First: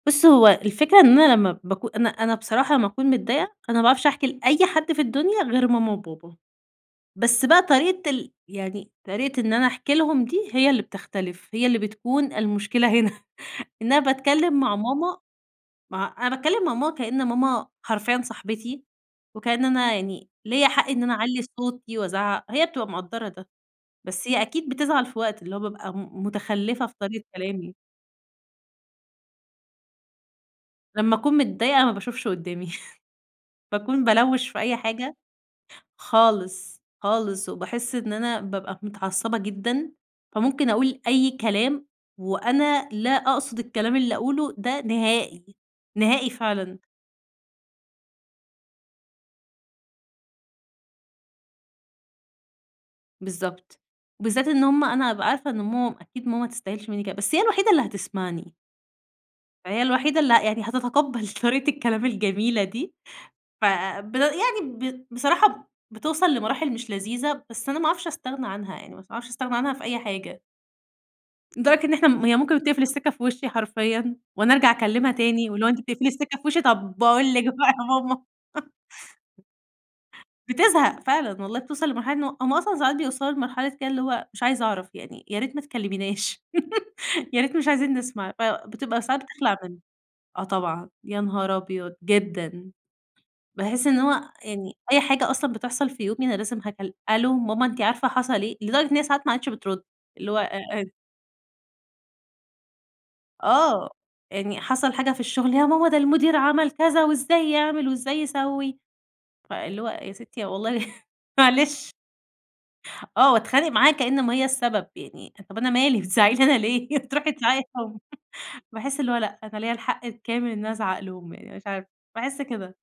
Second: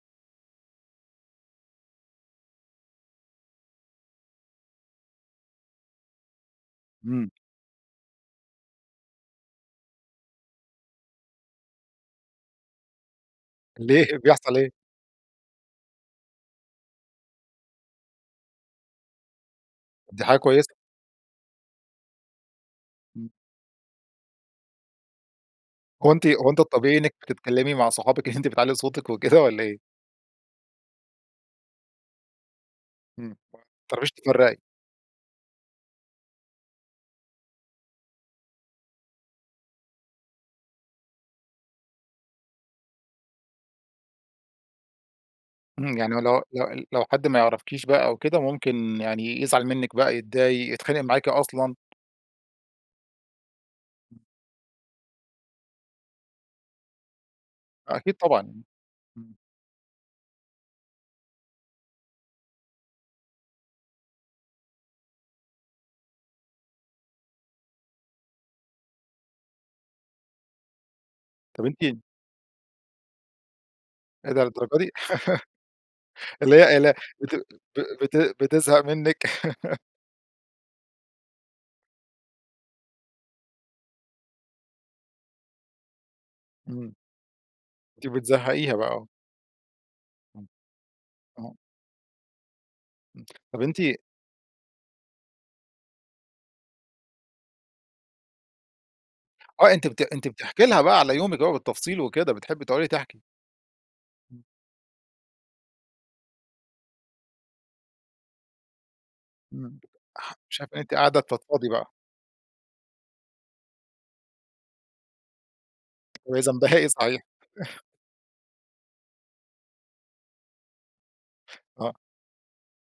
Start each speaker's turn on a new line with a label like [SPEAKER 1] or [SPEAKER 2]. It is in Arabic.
[SPEAKER 1] بُص هو الفكرة إن أنا لمّا بكو أنا أنا بصراحة لمّا أكون متضايقة، أنا ما باعرفش أحكي لأي حد في الدنيا غير ماما وبابا.
[SPEAKER 2] إمم.
[SPEAKER 1] بس بقى طريقة ال يعني طريقة إن أنا أحكي لهُم دي، هي اللي بتختلف، هي اللي بتكون المشكلة هنا. إن أنا
[SPEAKER 2] ليه، بيحصل
[SPEAKER 1] باتكلَّم
[SPEAKER 2] إيه؟
[SPEAKER 1] مع ماما ما أنا باتكلَّم مع ماما كإن ماما حرفيًا صاحبتي، وكأن أنا
[SPEAKER 2] دي
[SPEAKER 1] يعني
[SPEAKER 2] حاجة
[SPEAKER 1] ليَّ
[SPEAKER 2] كويسة.
[SPEAKER 1] حق إن أنا أعلِّي صوتي وأزعَّق. هي بتبقى مقدِّرة
[SPEAKER 2] إمم.
[SPEAKER 1] ده، بس هي أكيد بتزعَل في وقت، اللي هو بابقى م
[SPEAKER 2] كنتِ هو أنتِ
[SPEAKER 1] مُتخلِّفة في
[SPEAKER 2] الطبيعي إنِّك
[SPEAKER 1] طريقة
[SPEAKER 2] بتتكلمي
[SPEAKER 1] كلامي.
[SPEAKER 2] مع صُحابِك إن أنتِ بتعلّي صوتِك وكده والّا إيه؟
[SPEAKER 1] لمّا أكون متضايقة ما باشوفش قُدّامي،
[SPEAKER 2] إمم، ما
[SPEAKER 1] بأكون
[SPEAKER 2] بتعرفيش
[SPEAKER 1] بالَوَّش
[SPEAKER 2] تفرّقي.
[SPEAKER 1] في أي حاجة. خالص خالص، وباحِس إن أنا بابقى متعصِّبة جدًا، فممكن أقول أي كلام وأنا لا أقصد الكلام اللي أقوله ده نهائي،
[SPEAKER 2] إمم، يعني
[SPEAKER 1] نهائي
[SPEAKER 2] واللي هو
[SPEAKER 1] فعلًا.
[SPEAKER 2] لو لو حد ما يعرفكيش بقى أو كده، ممكن يعني يزعل منِّك بقى، يتضايق، يتخانِق معاكِ أصلًا.
[SPEAKER 1] بالضبط،
[SPEAKER 2] [unintelligible]
[SPEAKER 1] وبالذات إن هُم أنا هأبقى عارفة إن ماما أكيد ماما ما تستاهلش منّي كده. بس هي الوحيدة اللي
[SPEAKER 2] أكيد طبعًا.
[SPEAKER 1] هتسمعني.
[SPEAKER 2] إمم.
[SPEAKER 1] ما هي الوحيدة اللي ه يعني هتتقبَّل طريقة الكلام الجميلة دي. فب يعني ب بصراحة بتوصَّل لمراحل مش لذيذة، بس أنا ما أعرفش أستغنى عنها يعني، ما أعرفش أستغنى عنها في أي حاجة.
[SPEAKER 2] طب
[SPEAKER 1] لدرجة إن
[SPEAKER 2] أنتِ
[SPEAKER 1] إحنا م هي ممكن بتقفِل السكّة في وشِّي حرفيًا،
[SPEAKER 2] إيه ده
[SPEAKER 1] وأنا أرجَع
[SPEAKER 2] للدرجة دي؟
[SPEAKER 1] أكلِّمها تاني، واللي هو: "أنتِ بتقفِلي السكّة في
[SPEAKER 2] اللي
[SPEAKER 1] وشِّي؟
[SPEAKER 2] هي ال
[SPEAKER 1] طب باقول
[SPEAKER 2] بت
[SPEAKER 1] لِك بقى
[SPEAKER 2] ب
[SPEAKER 1] يا
[SPEAKER 2] بت
[SPEAKER 1] ماما."
[SPEAKER 2] بتزهق منِّك
[SPEAKER 1] بتزهَق فعلًا والله، بتوصَل لمرحلة إن هو هُم أصلًا ساعات بيوصَلوا لمرحلة كده، اللي هو مش عايزة أعرف يعني، "يا ريت ما تكلِّميناش،
[SPEAKER 2] إمم.
[SPEAKER 1] يا ريت مش عايزين
[SPEAKER 2] أنتِ
[SPEAKER 1] نسمَع.". آآ،
[SPEAKER 2] بتزهقيها
[SPEAKER 1] بتبقى
[SPEAKER 2] بقى.
[SPEAKER 1] ساعات بتخلَع من آه طبعًا، يا
[SPEAKER 2] [unintelligible]
[SPEAKER 1] نهار أبيض! جدًا.
[SPEAKER 2] إمم، طب أنتِ
[SPEAKER 1] باحِس إن هو يعني أي حاجة أصلًا بتحصَل في يومي أنا لازم هكل "ألو ماما أنتِ عارفة حصَل إيه؟" لدرجة إن هي ساعات ما عادِتش
[SPEAKER 2] آه،
[SPEAKER 1] بتُرُد،
[SPEAKER 2] أنتِ بت أنتِ
[SPEAKER 1] اللي هو آآ،
[SPEAKER 2] بتحكي لها
[SPEAKER 1] آآ
[SPEAKER 2] بقى على يومِك بالتفصيل وكده، بتحبي تُقعُدي تحكي.
[SPEAKER 1] آه،
[SPEAKER 2] إمم.
[SPEAKER 1] يعني حصَل حاجة في الشغل، "يا ماما ده المدير عمَل كذا، وإزاي يعمَل وإزاي يسوِّي"،
[SPEAKER 2] إمم.
[SPEAKER 1] فاللي هو "يا
[SPEAKER 2] اح
[SPEAKER 1] ستي
[SPEAKER 2] شايفة إن
[SPEAKER 1] والله
[SPEAKER 2] أنتِ قاعدة تفضفضي بقى.
[SPEAKER 1] معلش." آه، واتخانِق معاها كأن ماما هي السبب يعني، طب: "أنا مالي بتزعقي
[SPEAKER 2] وهي
[SPEAKER 1] لي أنا
[SPEAKER 2] ذنبها إيه
[SPEAKER 1] ليه، ما
[SPEAKER 2] صحيح؟
[SPEAKER 1] تروحي تزعَقي ليه هو." باحِس إن هو لأ، أنا ليَّ الحق الكامل إن أنا أزعَق لهُم يعني، مش عارفة،
[SPEAKER 2] آه.
[SPEAKER 1] باحِس كده.